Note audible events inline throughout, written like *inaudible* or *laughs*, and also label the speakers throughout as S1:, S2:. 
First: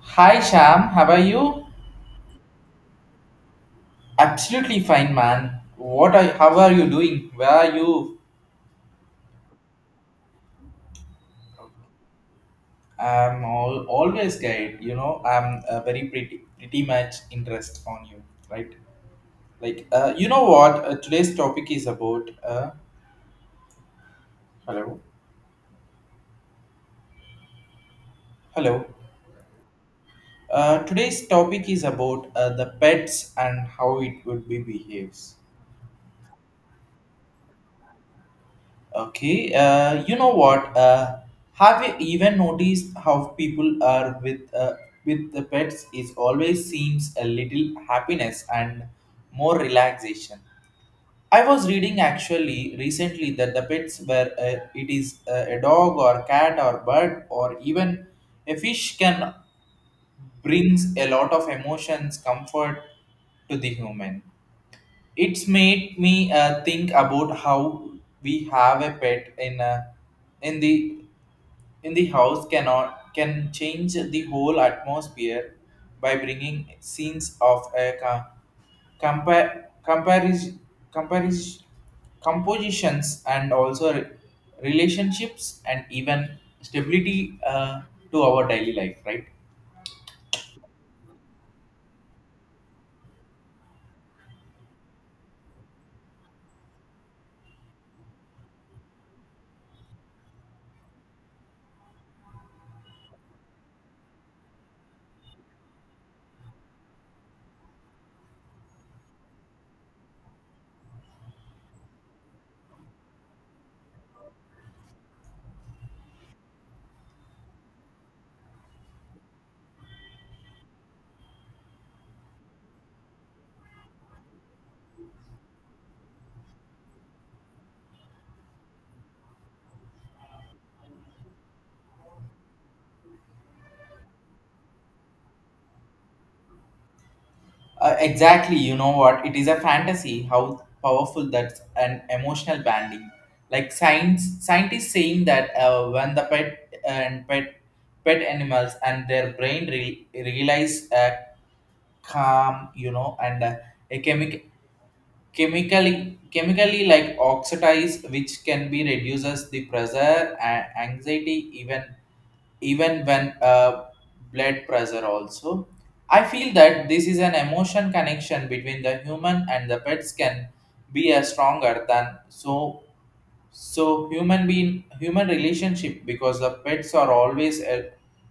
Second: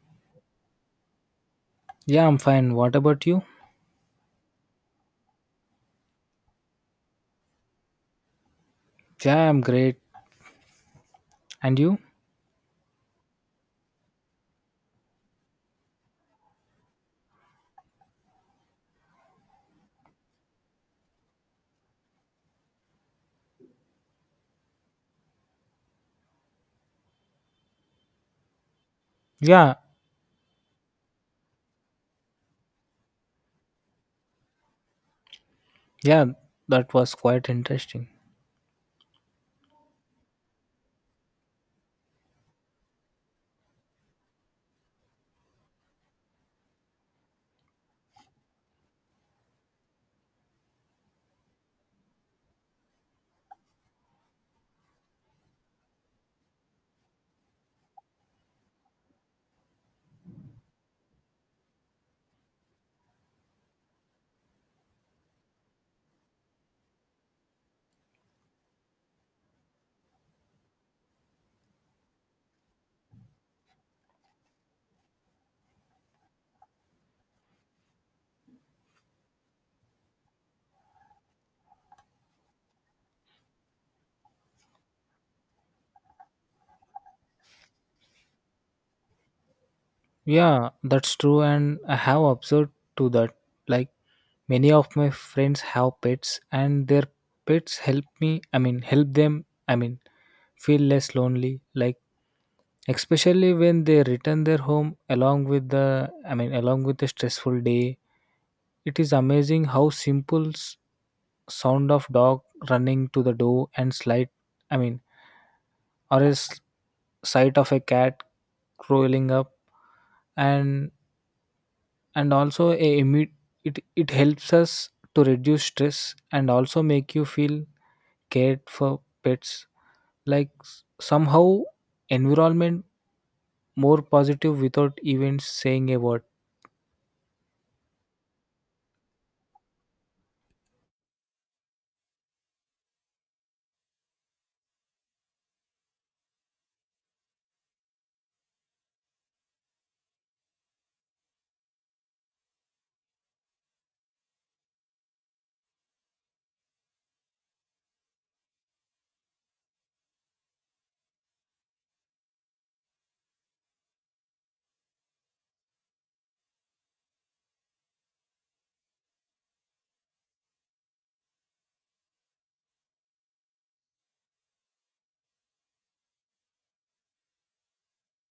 S1: Hi Sham, how are you?
S2: Yeah, I'm fine. What about you?
S1: Absolutely fine, man. What are how are you doing? Where are you?
S2: Yeah, I'm great. And you?
S1: Always guide. You know, I'm very pretty much interest on you, right? Like, you know what? Today's topic is about. Hello, hello.
S2: Yeah,
S1: Today's topic is about the pets and how it would be behaves.
S2: yeah, that was quite interesting.
S1: Okay, you know what? Have you even noticed how people are with the pets? Is always seems a little happiness and more relaxation. I was reading actually recently that the pets were it is a dog or cat or bird or even a fish can brings a lot of emotions comfort to the human it's made me think about how we have a pet in a, in the in the house cannot can change the whole atmosphere by bringing scenes of a ca- compa- comparis- comparis- compositions and also relationships and even stability, to our daily life, right?
S2: Yeah, that's true, and I have observed to that. Like many of my friends have pets, and their pets help me. Help them. Feel less lonely. Like especially when they return their home along with the along with a stressful day, it is amazing how simple sound of dog running to the door and slight i mean or a sight of a cat crawling up, and also a it helps us to reduce stress and also make you feel cared for. Pets, like somehow, environment more positive without even saying a word.
S1: Exactly, you know what? It is a fantasy how powerful that's an emotional banding. Like scientists saying that when the pet animals and their brain realize calm, you know, and a chemically like oxidize, which can be reduces the pressure and anxiety, even even when, blood pressure also. I feel that this is an emotion connection between the human and the pets can be as stronger than so human being human relationship because the pets are always a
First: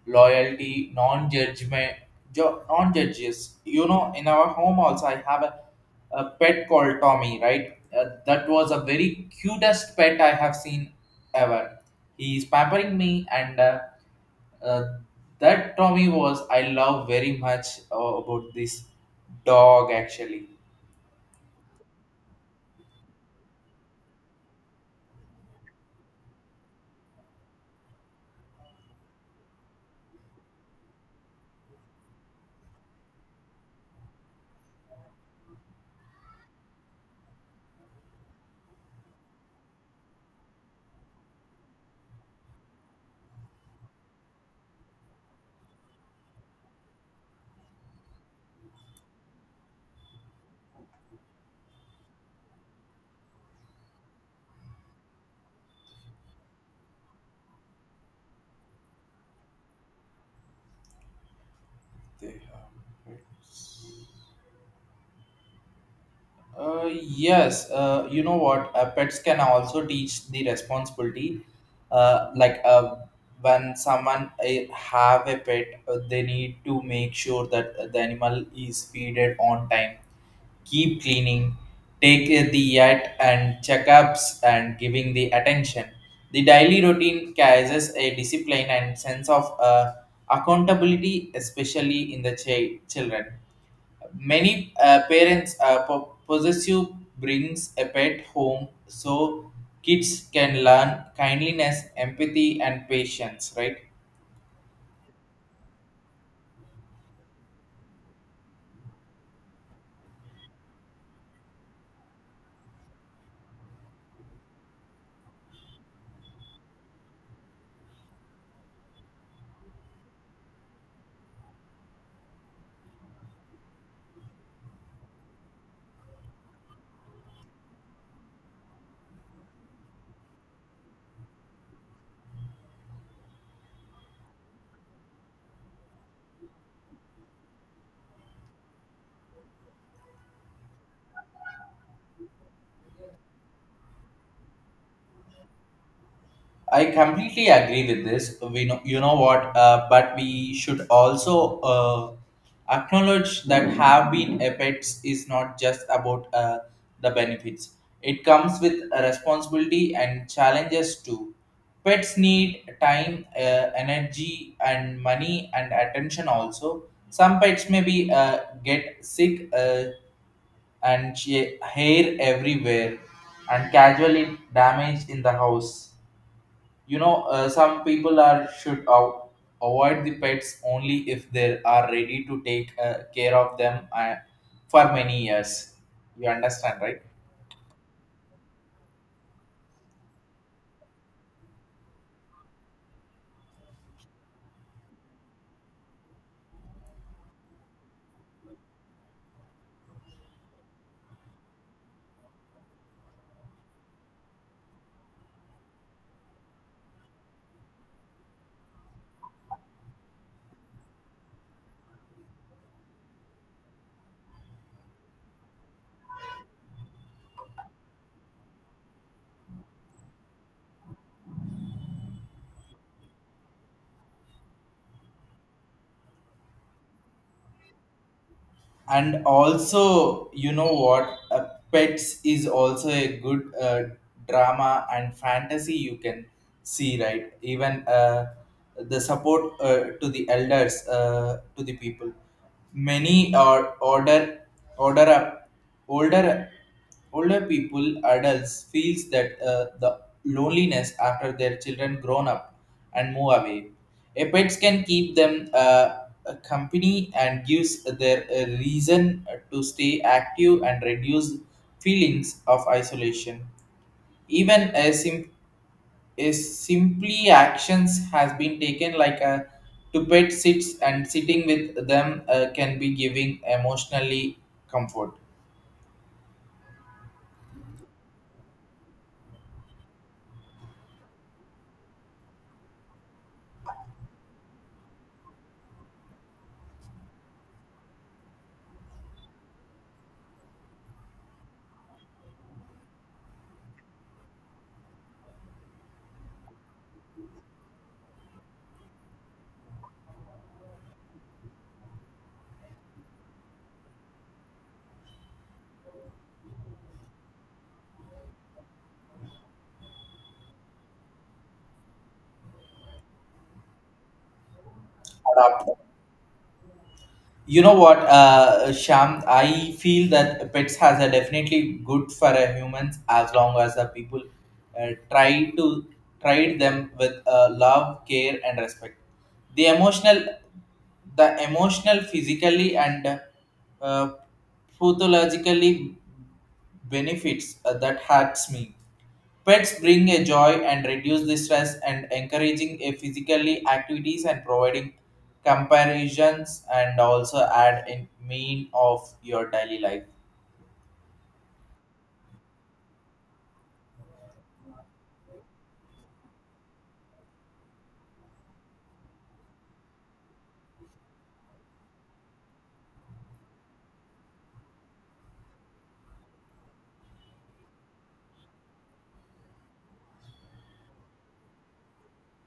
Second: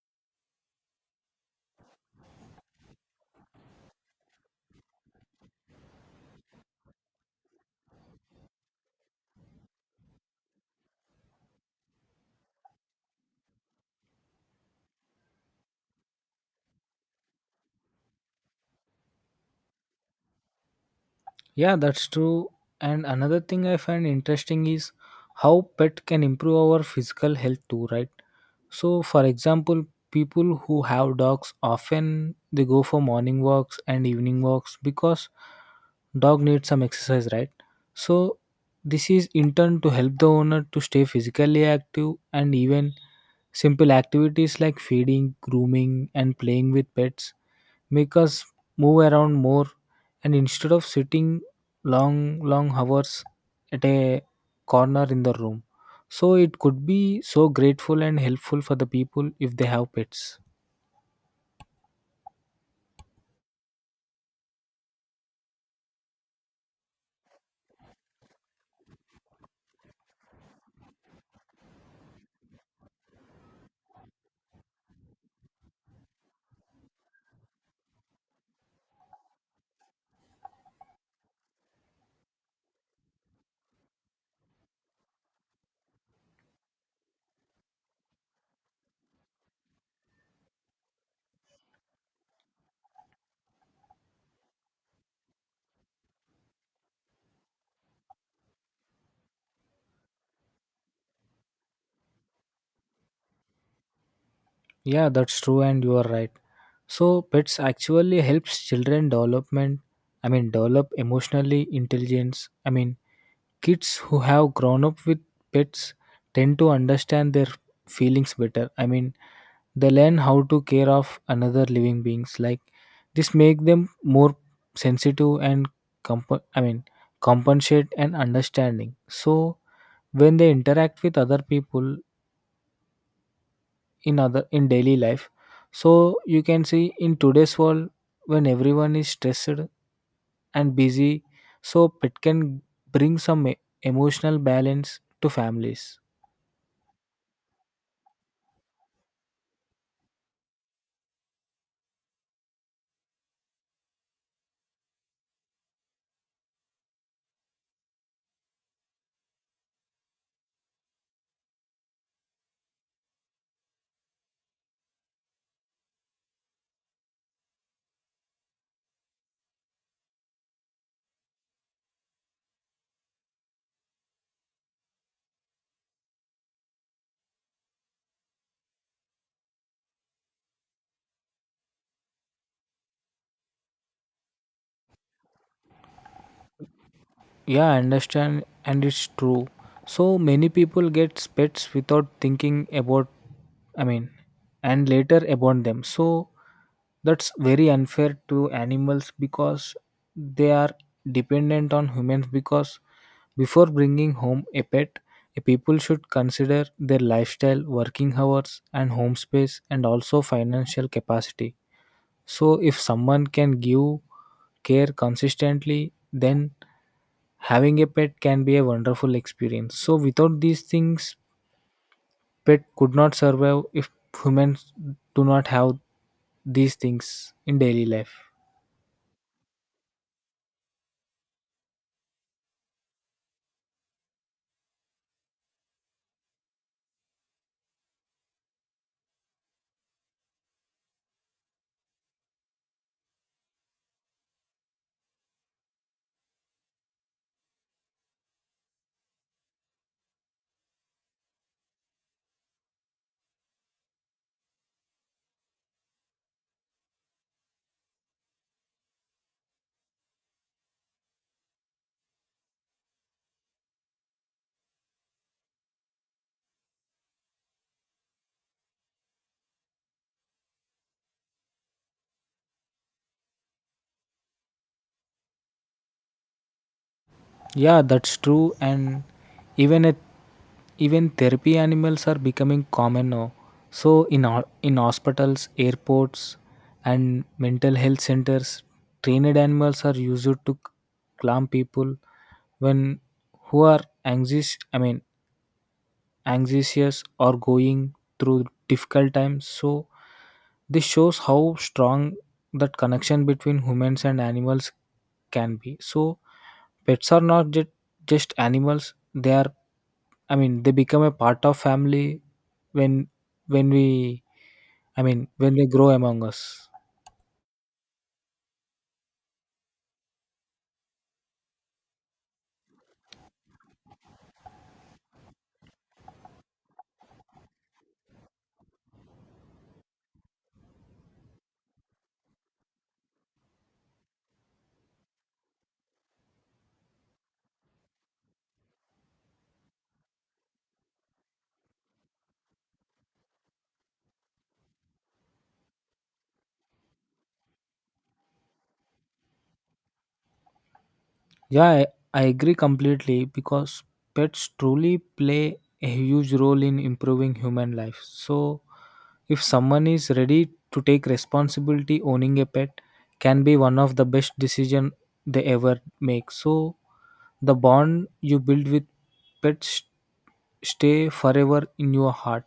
S1: loyalty non-judgment non-judges. You know, in our home also I have a pet called Tommy, right? That was a very cutest pet I have seen ever. He is pampering me, and uh, that Tommy was I love very much, about this dog actually.
S2: Yeah, that's true. And another thing I find interesting is how pet can improve our physical health too, right? So, for example, people who have dogs often they go for morning walks and evening walks because dog needs some exercise, right? So, this is in turn to help the owner to stay physically active, and even simple activities like feeding, grooming and playing with pets make us move around more, and instead of sitting long hours at a corner in the room. So it could be so grateful and helpful for the people if they have pets.
S1: They have pets. Yes, you know what? Pets can also teach the responsibility. Like, when someone have a pet, they need to make sure that the animal is feeded on time, keep cleaning, take the yet and checkups and giving the attention. The daily routine carries a discipline and sense of accountability, especially in the children. Many parents possessive brings a pet home so kids can learn kindliness, empathy, and patience, right?
S2: Yeah, that's true, and you are right. So pets actually helps children development. I mean develop emotionally intelligence. I mean kids who have grown up with pets tend to understand their feelings better. I mean they learn how to care of another living beings. Like this make them more sensitive and comp- i mean compensate and understanding, so when they interact with other people in other in daily life. So you can see in today's world, when everyone is stressed and busy, so pet can bring some emotional balance to families.
S1: I completely agree with this. We know, you know what, but we should also acknowledge that have been effects is not just about the benefits. It comes with a responsibility and challenges too. Pets need time, energy, and money and attention also. Some pets maybe get sick, and hair everywhere and casually damage in the house. You know, some people are should avoid the pets only if they are ready to take care of them, for many years. You understand, right?
S2: Yeah, I understand, and it's true. So many people get pets without thinking about, I mean, and later abandon them. So that's very unfair to animals because they are dependent on humans. Because before bringing home a pet, a people should consider their lifestyle, working hours, and home space, and also financial capacity. So if someone can give care consistently, then having a pet can be a wonderful experience. So, without these things, pet could not survive if humans do not have these things in daily life.
S1: And also you know what, pets is also a good, drama and fantasy you can see, right? Even the support, to the elders, to the people. Many or order order up older older people, adults, feels that the loneliness after their children grown up and move away. A pets can keep them, a company and gives their a reason to stay active and reduce feelings of isolation. Even a simply actions has been taken like a to pet sits and sitting with them, can be giving emotionally comfort.
S2: Yeah, that's true. And even at even therapy animals are becoming common now. So in in hospitals, airports, and mental health centers, trained animals are used to calm people when who are anxious. Anxious or going through difficult times. So this shows how strong that connection between humans and animals can be. So pets are not just, just animals. They are, I mean they become a part of family when we, when they
S1: Adapt.
S2: grow among us.
S1: You know what, Sham? I feel that pets has a definitely good for a humans as long as the people try to treat them with, love, care, and respect. The emotional, the emotional, physically, and uh, pathologically benefits that hurts me. Pets bring a joy and reduce the stress and encouraging a physically activities and providing comparisons and also add in mean of your daily life.
S2: Yeah, I agree completely because pets truly play a huge role in improving human life. So, if someone is ready to take responsibility, owning a pet can be one of the best decision they ever make. So, the bond you build with pets stay forever in your heart.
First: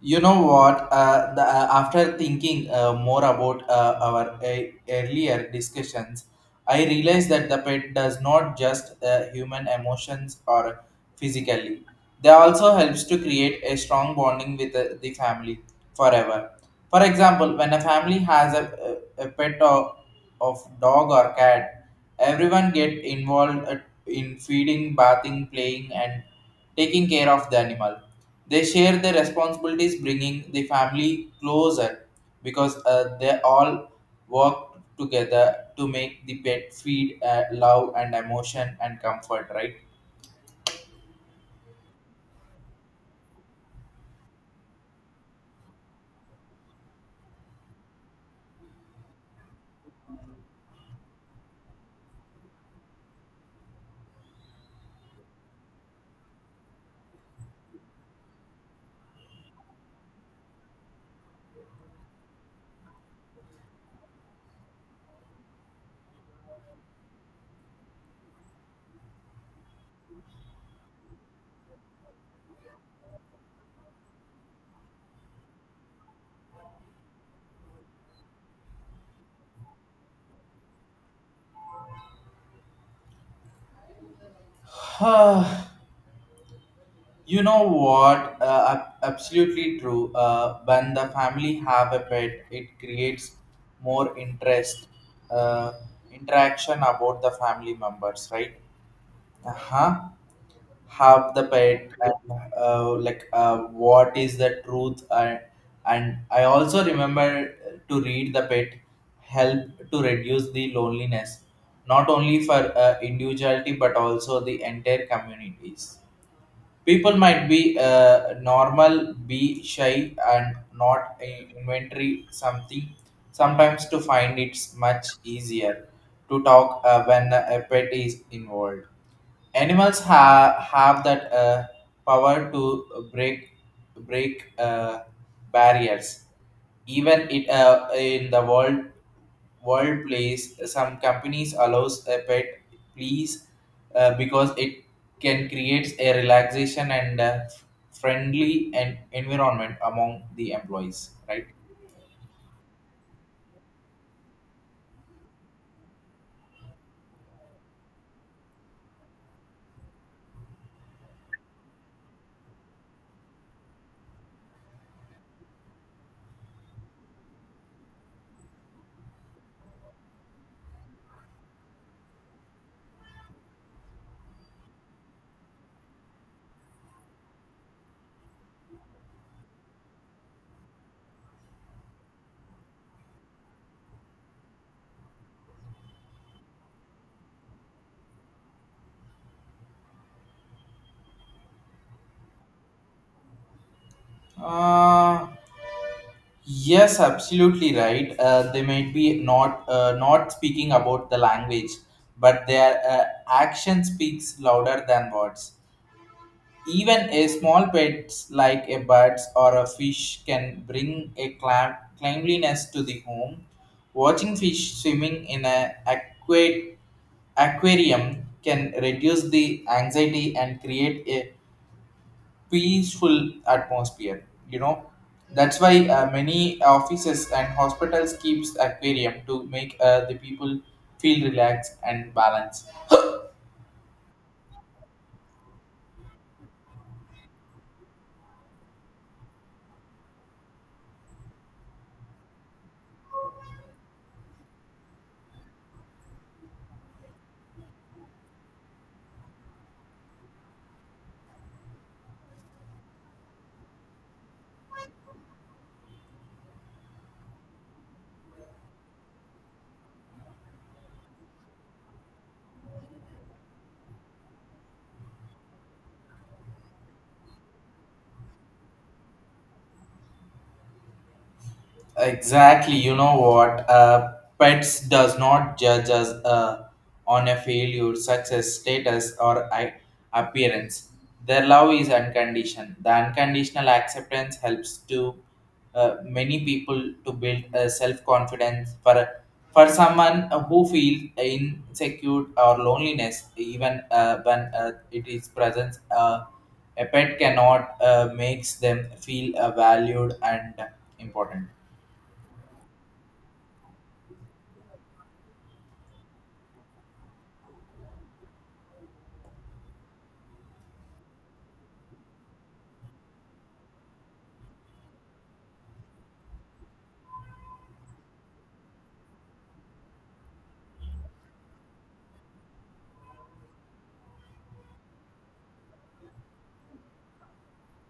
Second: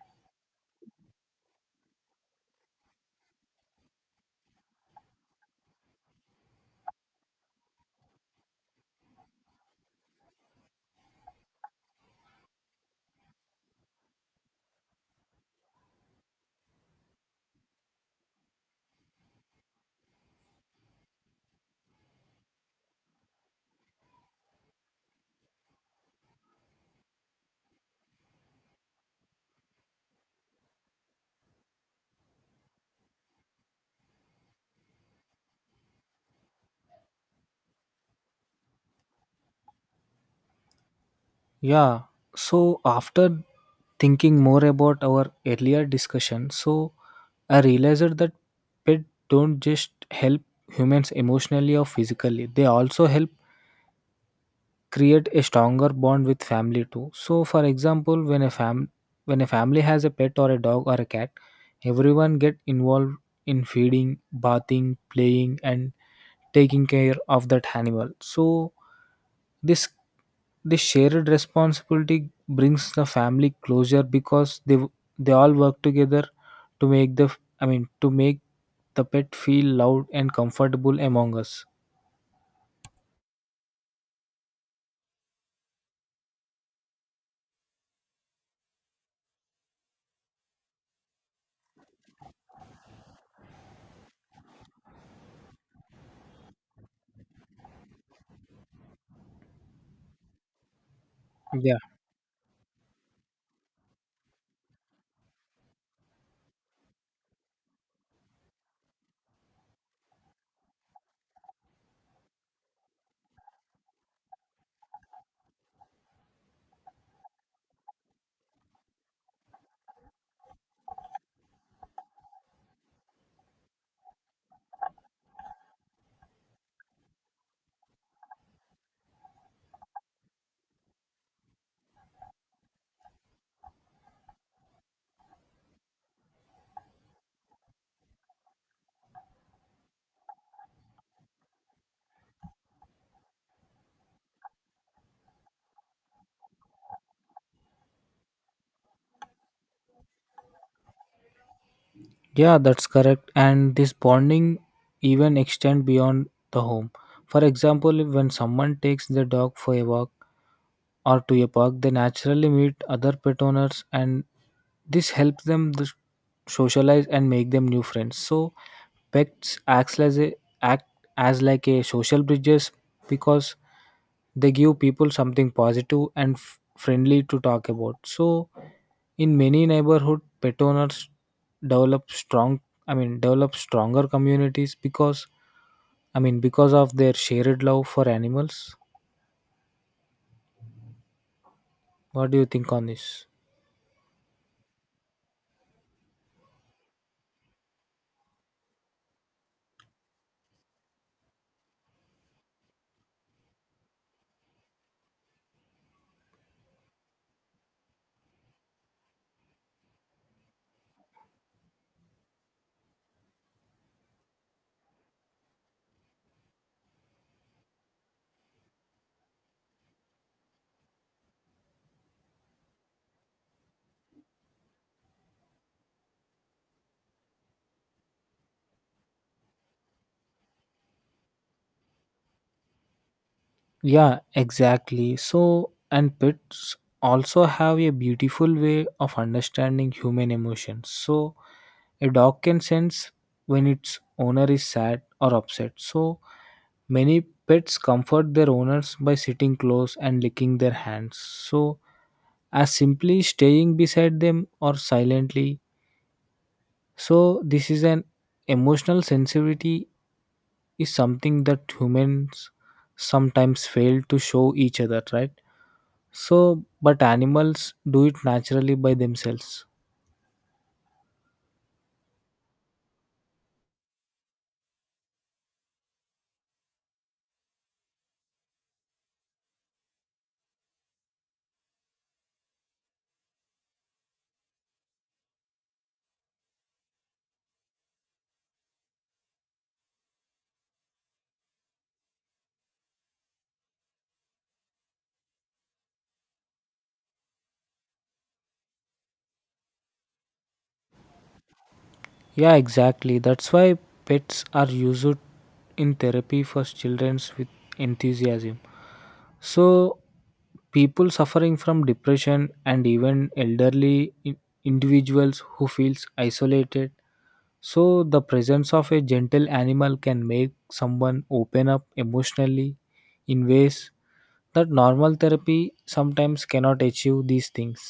S1: You know what? After thinking more about our earlier discussions, I realized that the pet does not just human emotions or physically. They also helps to create a strong bonding with the family forever. For example, when a family has a pet of dog or cat, everyone get involved, in feeding, bathing, playing, and taking care of the animal. They share their responsibilities, bringing the family closer because they all work together to make the pet feed, love and emotion and comfort, right?
S2: Yeah. So after thinking more about our earlier discussion, so I realized that pets don't just help humans emotionally or physically. They also help create a stronger bond with family too. So for example, when a family has a pet or a dog or a cat, everyone get involved in feeding, bathing, playing and taking care of that animal. So this this shared responsibility brings the family closure because they all work together to make the, to make the pet feel loved and comfortable among us.
S1: *sighs* Ah, you know what? Absolutely true. When the family have a pet, it creates more interest, uh, interaction about the family members, right? Uh huh. Have the
S2: Yeah.
S1: pet and like, what is the truth? And I also remember to read the pet help to reduce the loneliness not only for individuality but also the entire communities. People might be normal be shy and not a inventory something sometimes to find it's much easier to talk when a pet is involved. Animals have that, power to break barriers. Even it, in the world place, some companies allows a pet please, because it can create a relaxation and, friendly and environment among the employees. Right.
S2: Yeah, that's correct. And this bonding even extend beyond the home. For example, when someone takes the dog for a walk or to a park, they naturally meet other pet owners, and this helps them to socialize and make them new friends. So pets acts as a, act as like a social bridges, because they give people something positive and friendly to talk about. So in many neighborhood, pet owners develop strong, develop stronger communities because, because of their shared love for animals. What do you think on this?
S1: Uh, Yes, absolutely right. They might be not, not speaking about the language, but their, action speaks louder than words. Even a small pets like a bird or a fish can bring a cleanliness to the home. Watching fish swimming in an aquarium can reduce the anxiety and create a peaceful atmosphere, you know. That's why, many offices and hospitals keeps aquarium to make, the people feel relaxed and balanced.
S2: Yeah, exactly. So, and pets also have a beautiful way of understanding human emotions. So, a dog can sense when its owner is sad or upset. So, many pets comfort their owners by sitting close and licking their hands. So, as simply staying beside them or silently. So, this is an emotional sensitivity is something that humans sometimes fail to show each other, right? So, but animals do it naturally by themselves.
S1: Exactly. You know what? Pets does not judge us, on a failure, success, status, or appearance. Their love is unconditioned. The unconditional acceptance helps to, many people to build a self-confidence. For someone who feels insecure or loneliness, even when it is present, a pet cannot makes them feel valued and important.
S2: Yeah, exactly. That's why pets are used in therapy for children with enthusiasm. So, people suffering from depression and even elderly individuals who feels isolated. So, the presence of a gentle animal can make someone open up emotionally in ways that normal therapy sometimes cannot achieve these things.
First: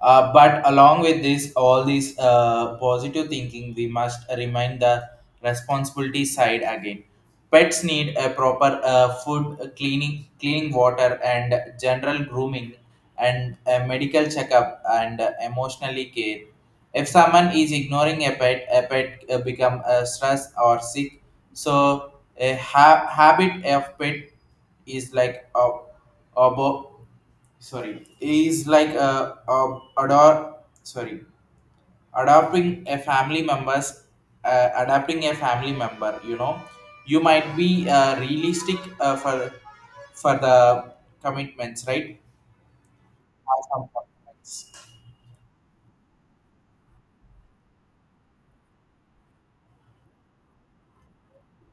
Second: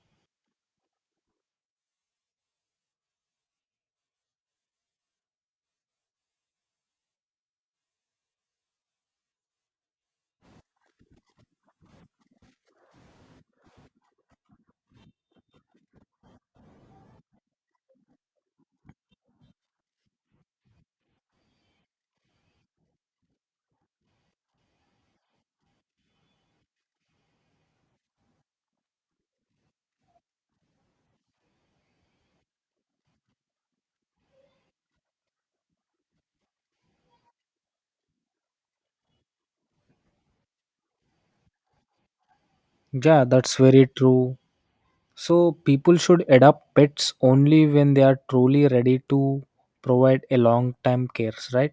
S1: But along with this, all these positive thinking, we must remind the responsibility side again. Pets need a proper, food, cleaning, clean water, and general grooming, and a medical checkup and, emotionally care. If someone is ignoring a pet become stressed or sick. So a habit of pet is like a, abo- sorry is like ador sorry adopting a family members, adapting a family member, you know. You might be, realistic, for the commitments, right?
S2: Yeah, that's
S1: Have
S2: very
S1: some
S2: true.
S1: commitments.
S2: So, people should adopt pets only when they are truly ready to provide a long time cares, right?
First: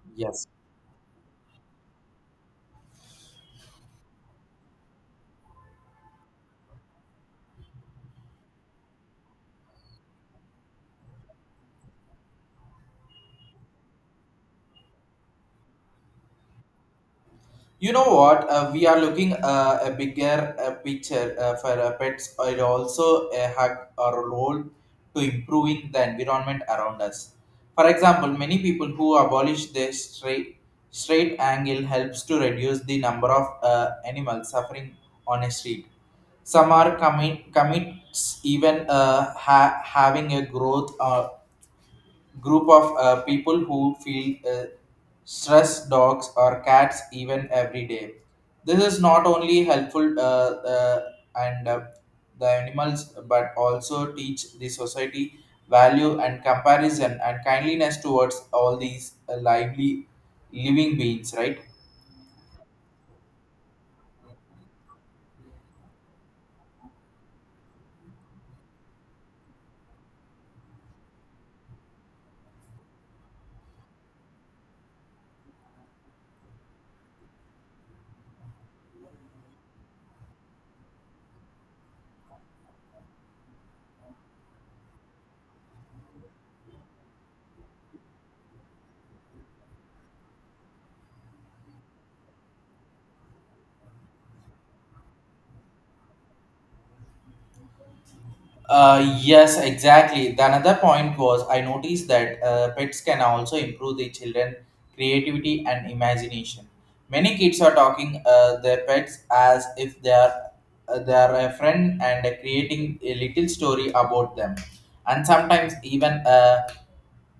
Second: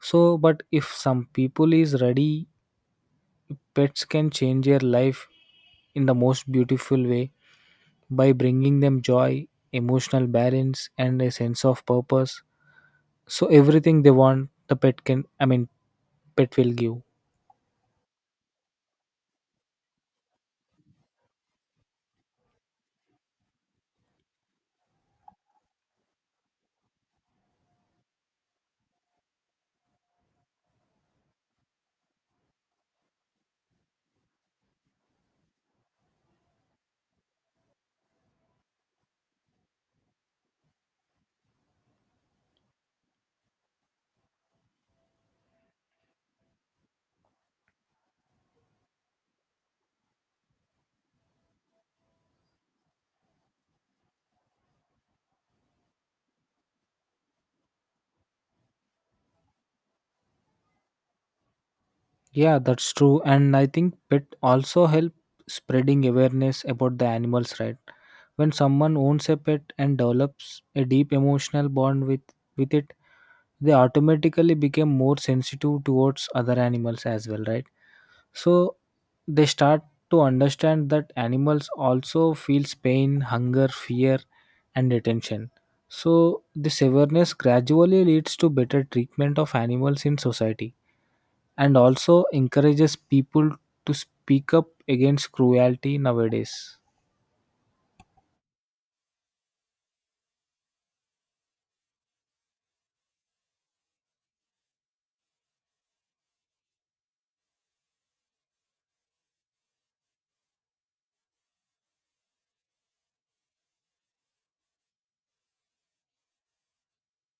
S2: So,
S1: Yes.
S2: but if some people is ready, pets can change their life in the most beautiful way by bringing them joy, emotional balance, and a sense of purpose. So everything they want, the pet can. Pet will give.
S1: You know what? We are looking, a bigger, picture, for, pets are also a hug or role to improving the environment around us. For example, many people who abolish the straight angle helps to reduce the number of, animals suffering on a street. Some are commits even, having a growth, group of, people who feel, stress dogs or cats even every day. This is not only helpful, and the animals but also teach the society value and comparison and kindliness towards all these, lively living beings, right?
S2: Yeah, that's true, and I think pet also help spreading awareness about the animals, right? When someone owns a pet and develops a deep emotional bond with it, they automatically become more sensitive towards other animals as well, right? So they start to understand that animals also feels pain, hunger, fear and attention. So this awareness gradually leads to better treatment of animals in society and also encourages people to speak up against cruelty nowadays.
S1: Yes, exactly. The another point was I noticed that, pets can also improve the children creativity and imagination. Many kids are talking, their pets as if they are a friend and creating a little story about them, and sometimes even,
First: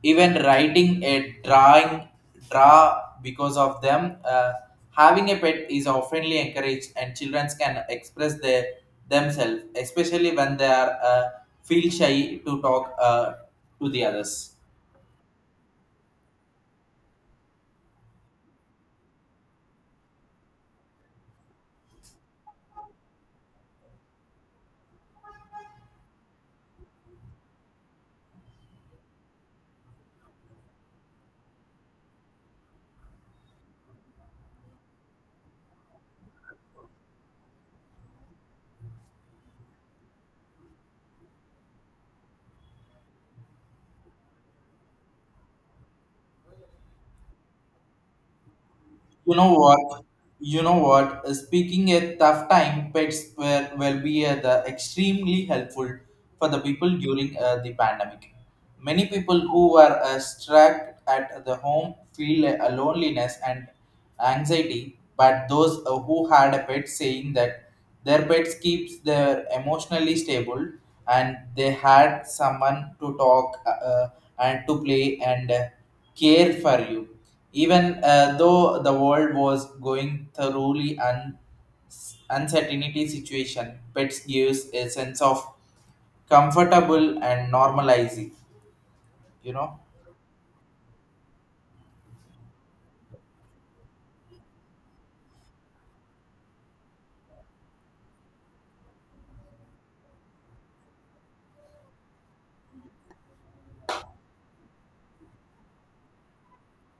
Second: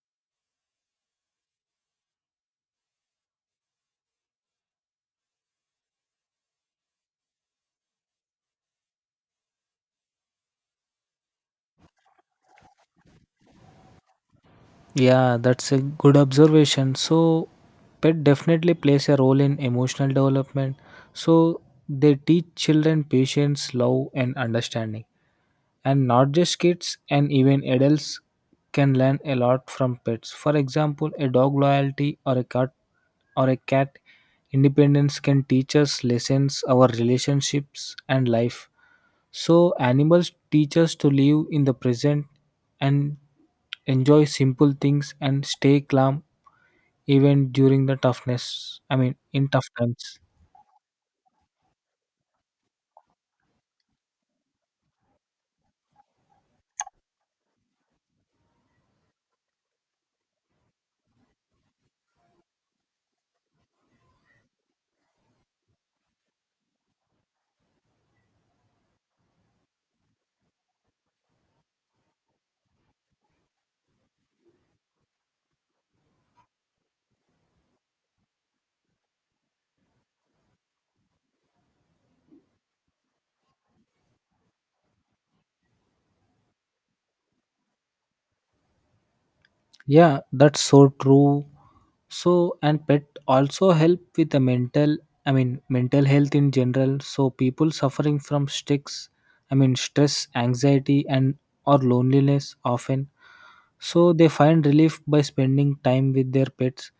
S1: even writing a drawing draw because of them. Having a pet is oftenly encouraged and children can express their themselves, especially when they are, feel shy to talk, to the others.
S2: Yeah, that's a good observation. So pet definitely plays a role in emotional development. So they teach children patience, love and understanding. And not just kids and even adults can learn a lot from pets. For example, a dog loyalty or a cat or a cat independence can teach us lessons our relationships and life. So animals teach us to live in the present and enjoy simple things and stay calm even during the toughness,
S1: you
S2: in
S1: know
S2: tough
S1: what
S2: times.
S1: you know what speaking a tough time, pets will be, the extremely helpful for the people during, the pandemic. Many people who were, stuck at the home feel a loneliness and anxiety, but those, who had a pet saying that their pets keeps their emotionally stable, and they had someone to talk, and to play and, care for you. Even though the world was going thoroughly uncertainty situation, pets gives a sense of comfortable and normalizing, you know.
S2: Yeah, that's so true. So, and pet also help with the mental, mental health in general. So, people suffering from sticks, stress, anxiety, and or loneliness often. So, they find relief by spending time with their pets.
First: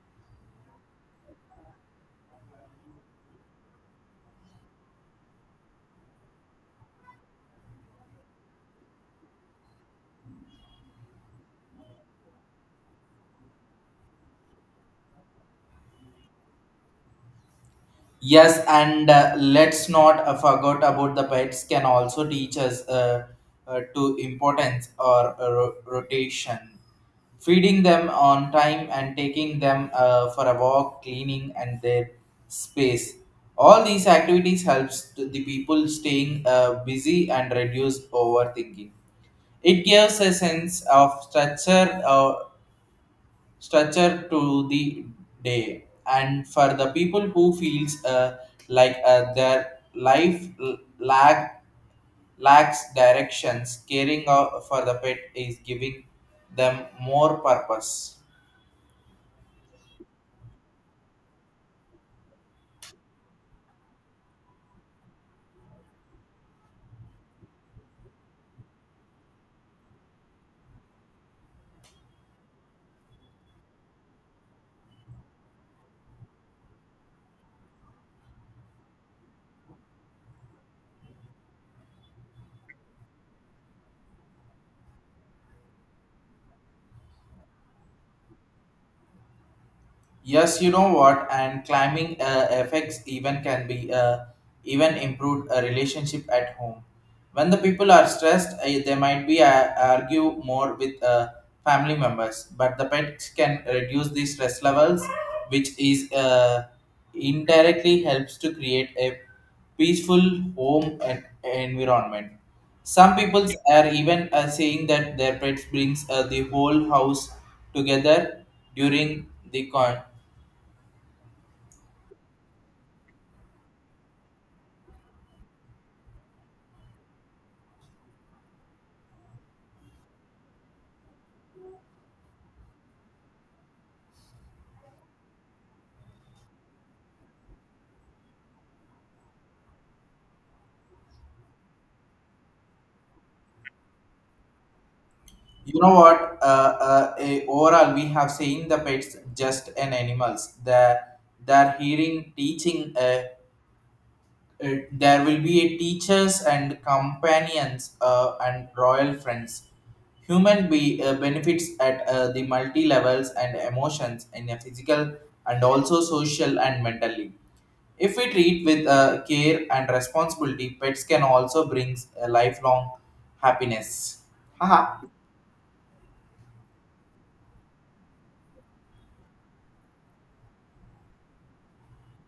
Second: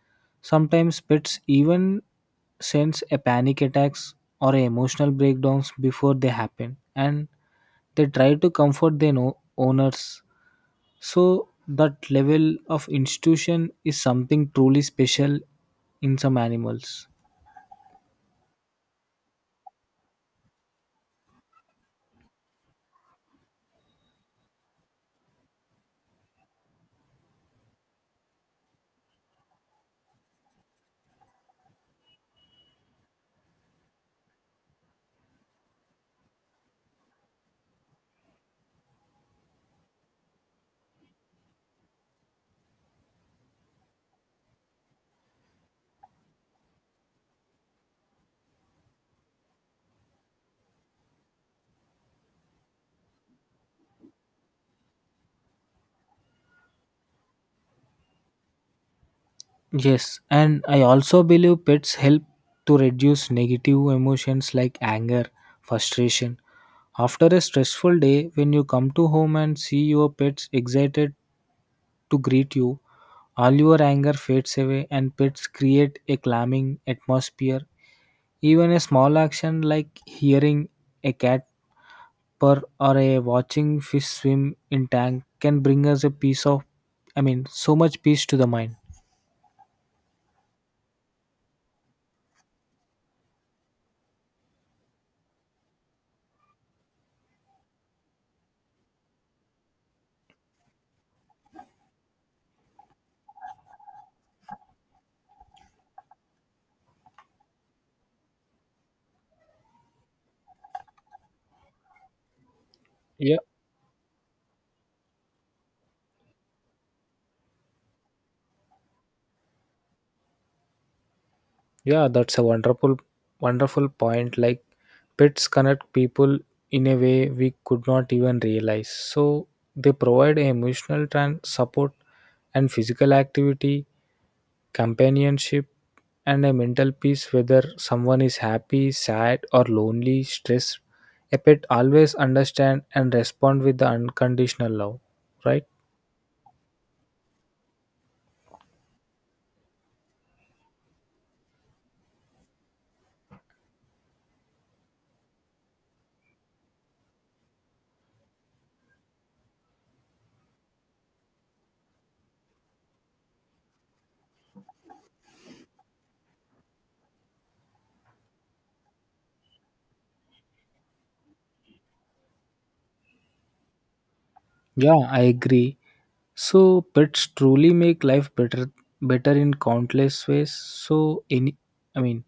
S2: Sometimes pets even sense a panic attacks or emotional breakdowns before they happen, and they try to comfort their owners. So that level of institution is something truly special in some animals.
S1: Yes, and, let's not, forget about the pets can also teach us, to importance or, rotation. Feeding them on time and taking them, for a walk, cleaning and their space. All these activities helps to the people staying, busy and reduce overthinking. It gives a sense of structure to the day, and for the people who feels, like, their life lacks directions. Caring out for the pet is giving them more purpose.
S2: Yes, and I also believe pets help to reduce negative emotions like anger, frustration. After a stressful day, when you come to home and see your pets excited to greet you, all your anger fades away and pets create a calming atmosphere. Even a small action like hearing a cat per or a watching fish swim in tank can bring us a piece of, so much peace to the mind.
S1: Yes, you know what, and climbing, effects even can be, even improved a relationship at home. When the people are stressed, they might be argue more with family members, but the pets can reduce the stress levels, which is indirectly helps to create a peaceful home and environment. Some
S2: Yeah,
S1: people are even saying that their pets brings the whole house together during the con-
S2: yeah, that's a wonderful point. Like pets connect people in a way we could not even realize. So they provide emotional support and physical activity, companionship, and a mental peace. Whether someone is happy, sad or lonely, stressed, a pet always understand and respond with the unconditional love, right?
S1: you know what? Overall, we have seen the pets just an animals. The their hearing, teaching. There will be a teachers and companions and royal friends. Human be benefits at the multi levels and emotions in a physical and also social and mentally. If we treat with care and responsibility, pets can also bring a lifelong happiness.
S2: Yeah,
S1: Haha.
S2: I agree. So pets truly make life better in countless ways. So any, i mean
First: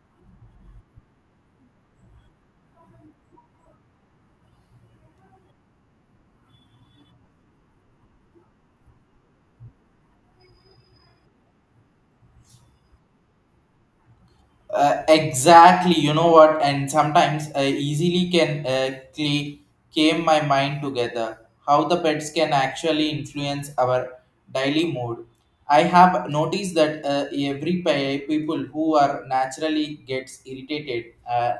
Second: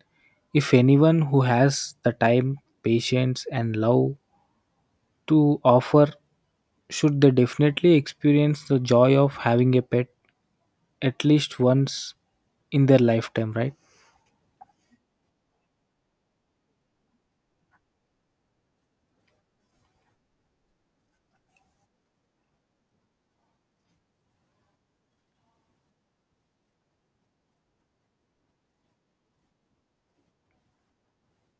S2: if anyone who has the time, patience and love to offer should they definitely experience the joy of having a pet at least once in their lifetime, right?
S1: Exactly, you know what? And sometimes I easily can came my mind together. How the pets can actually influence our daily mood. I have noticed that people who are naturally gets irritated.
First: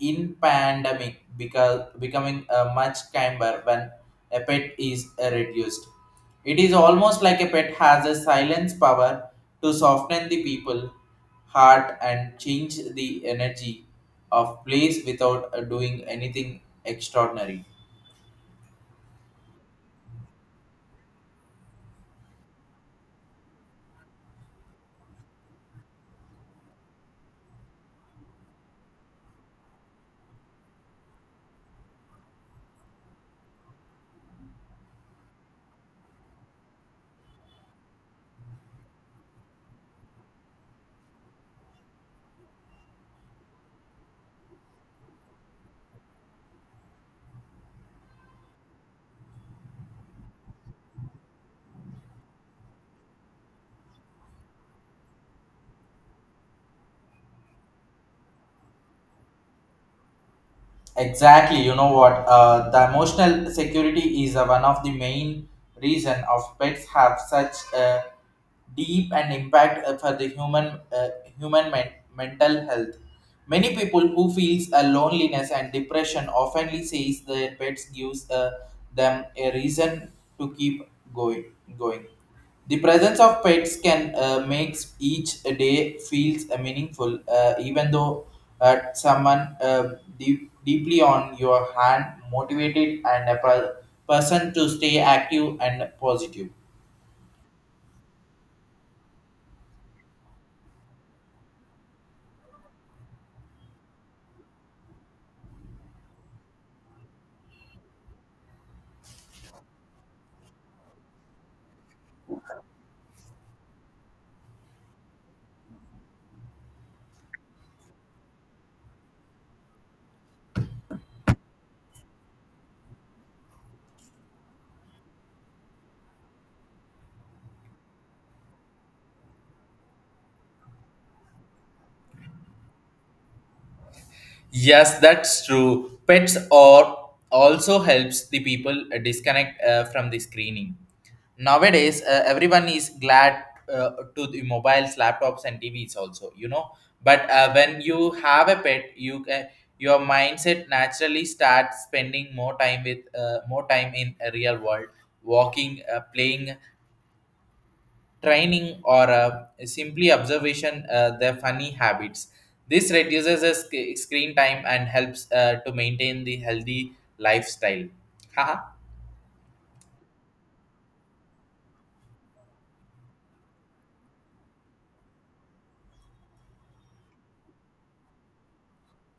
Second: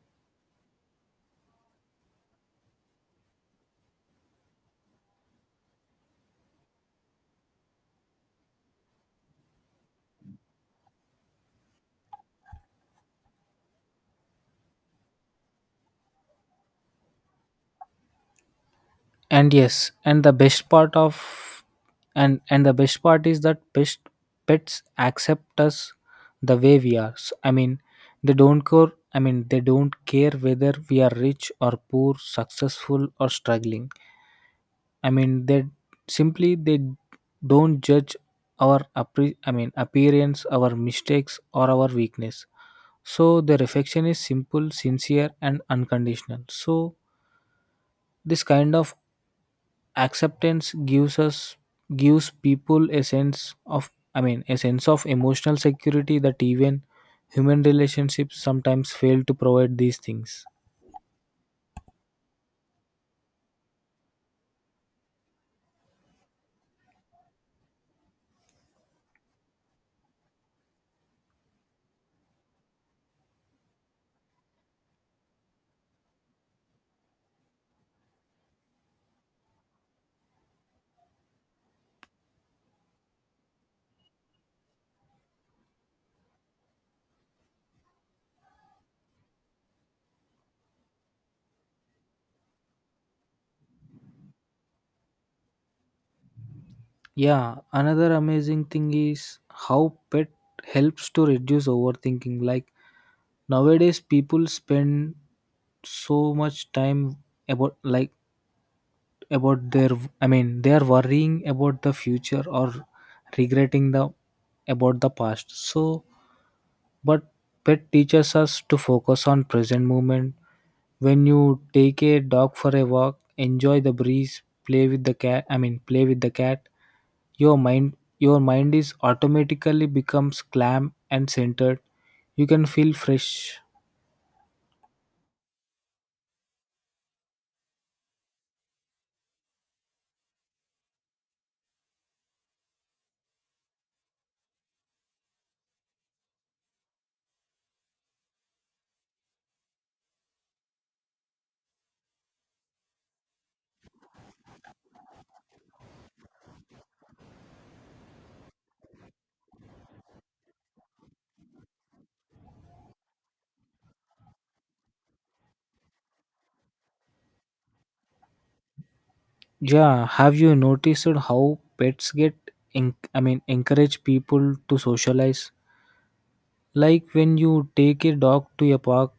S1: In pandemic because becoming much kinder when a pet is reduced. It is almost like a pet has a silence power to soften the people heart and change the energy of place without doing anything extraordinary.
S2: And yes, and the best part is that best pets accept us the way we are. They don't care, they don't care whether we are rich or poor, successful or struggling. I mean, they simply they don't judge our appearance, our mistakes, or our weakness. So the reflection is simple, sincere, and unconditional. So this kind of acceptance gives people a sense of, a sense of emotional security that even human relationships sometimes fail to provide these things.
S1: Exactly, you know what? The emotional security is one of the main reason of pets have such a deep and impact for the human mental health. Many people who feels a loneliness and depression often says their pets gives them a reason to keep going going. The presence of pets can make each day feels meaningful, even though someone deeply on your hand motivated and a person to stay active and positive.
S2: Yeah, another amazing thing is how pet helps to reduce overthinking. Like nowadays, people spend so much time about like about their, they are worrying about the future or regretting the about the past. So, but pet teaches us to focus on present moment. When you take a dog for a walk, enjoy the breeze, play with the cat. Play with the cat. Your mind is automatically becomes calm and centered. You can feel fresh.
S1: Yes, that's true. Pets or also helps the people disconnect from the screening. Nowadays, everyone is glad to the mobiles, laptops, and TVs also. You know, but when you have a pet, you can your mindset naturally starts spending more time in a real world, walking, playing, training, or simply observation their funny habits. This reduces the screen time and helps to maintain the healthy lifestyle. Haha.
S2: Yeah, have you noticed how pets get encourage people to socialize? Like when you take a dog to a park,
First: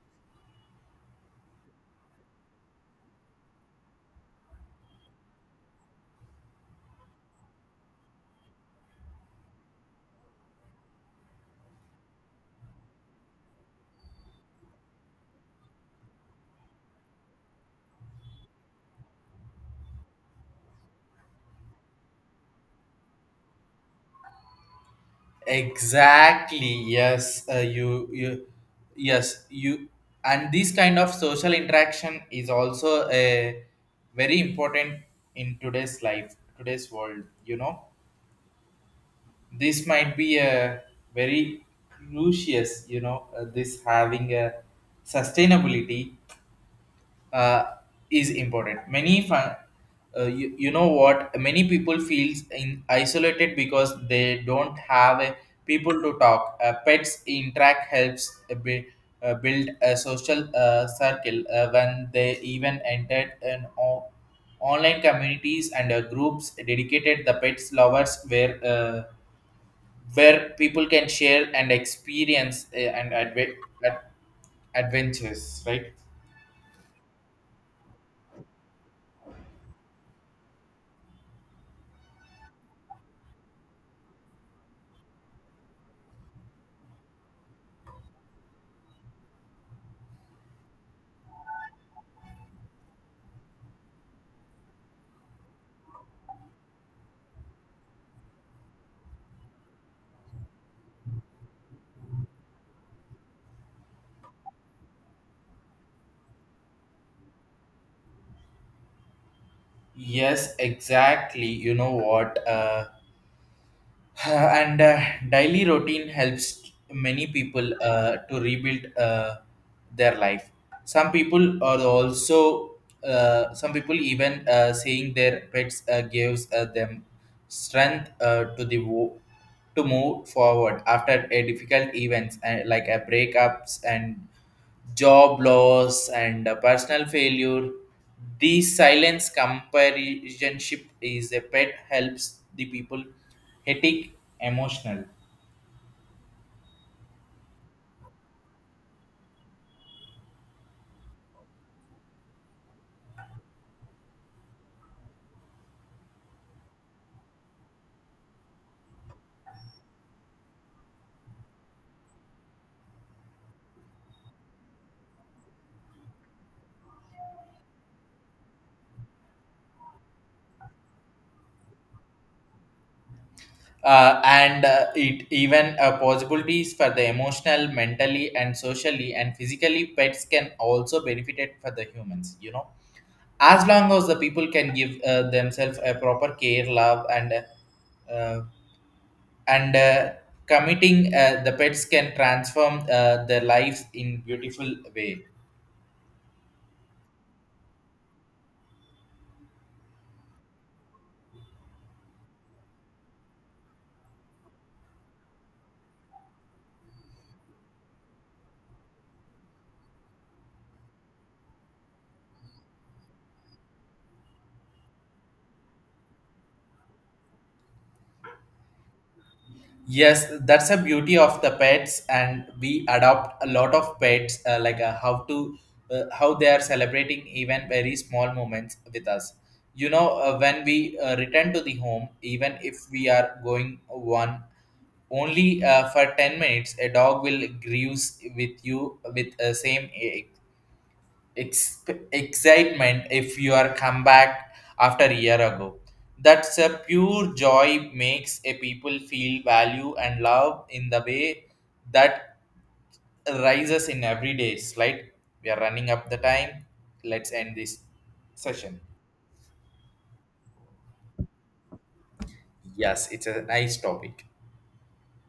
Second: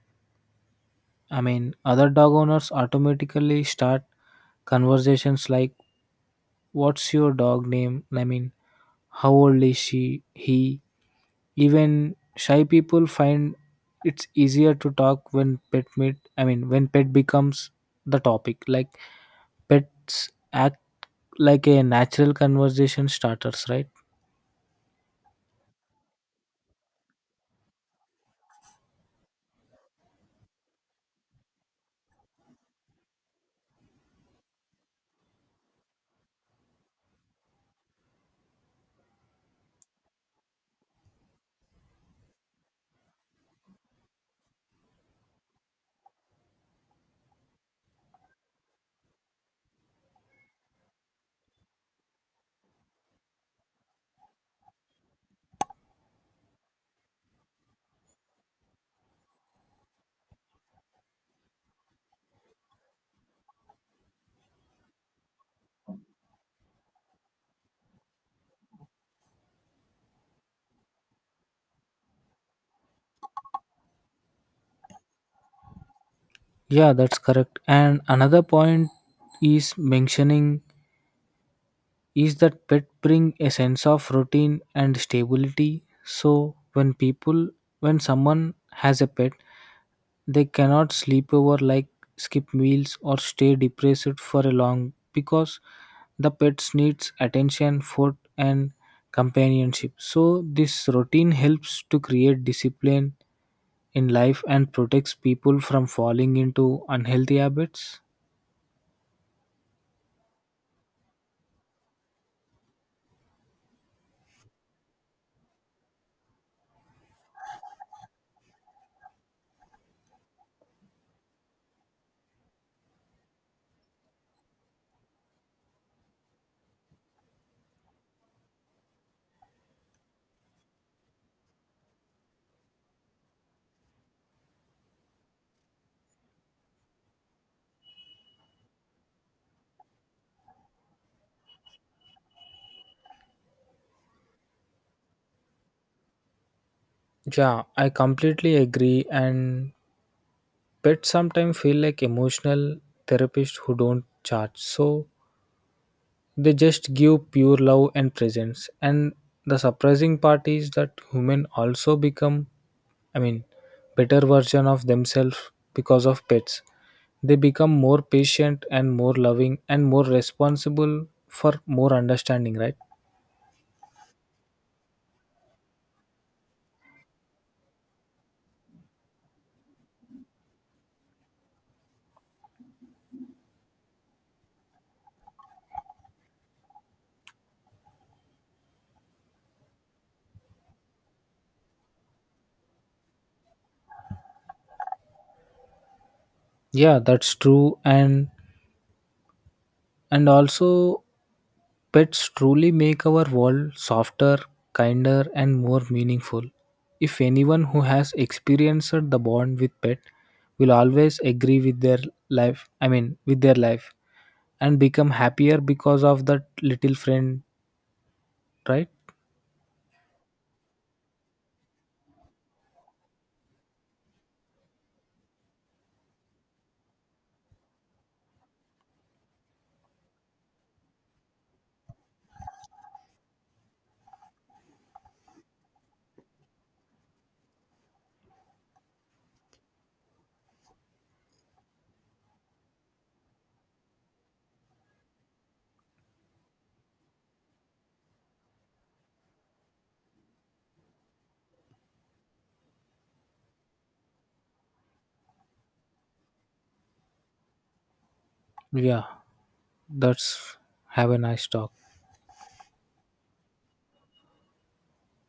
S2: other dog owners automatically start conversations like what's your dog name? How old is she? He, even shy people find it's easier to talk when pet meet I mean when pet becomes the topic. Like pets act like a natural conversation starters, right?
S1: Exactly. Yes. You. You. Yes. You. And this kind of social interaction is also a very important in today's world. You know, this might be a very crucial, you know, this having a sustainability uh, is important many fun, you know what, many people feels in isolated because they don't have a people to talk, pets interact helps a bit build a social circle when they even entered online communities and groups dedicated the pets lovers were where people can share and experience and ad- adventures, right?
S2: Yeah, that's correct and another point is mentioning is that pet bring a sense of routine and stability. So when someone has a pet they cannot sleep over, like skip meals or stay depressed for a long, because the pets needs attention, food and companionship. So this routine helps to create discipline in life and protects people from falling into unhealthy habits?
S1: Yes, exactly, you know what, *laughs* *sighs* and daily routine helps many people to rebuild their life. Some people are also some people even saying their pets gives them strength to move forward after a difficult events and like a breakups and job loss and personal failure. This silence companionship is a pet helps the people headache emotional.
S2: Yeah, I completely agree. And pets sometimes feel like emotional therapists who don't charge. So they just give pure love and presence. And the surprising part is that human also become, I mean, better version of themselves because of pets. They become more patient and more loving and more responsible for more understanding, right?
S1: And It even possibilities for the emotional, mentally, and socially and physically pets can also benefit it for the humans. You know, as long as the people can give themselves a proper care, love, uh, and committing the pets can transform their lives in beautiful way.
S2: Yeah, that's true. And also, pets truly make our world softer, kinder, and more meaningful. If anyone who has experienced the bond with pet will always agree with their life, with their life, and become happier because of that little friend, right?
S1: Yes, that's a beauty of the pets and we adopt a lot of pets, how they are celebrating even very small moments with us, you know, when we return to the home even if we are going one only for 10 minutes, a dog will grease with you with same ex- excitement if you are come back after a year ago. That's a pure joy makes a people feel value and love in the way that rises in every day. Right? We are running up the time. Let's end this session.
S2: Yeah, that's have a nice talk.
S1: Yes, it's a nice topic.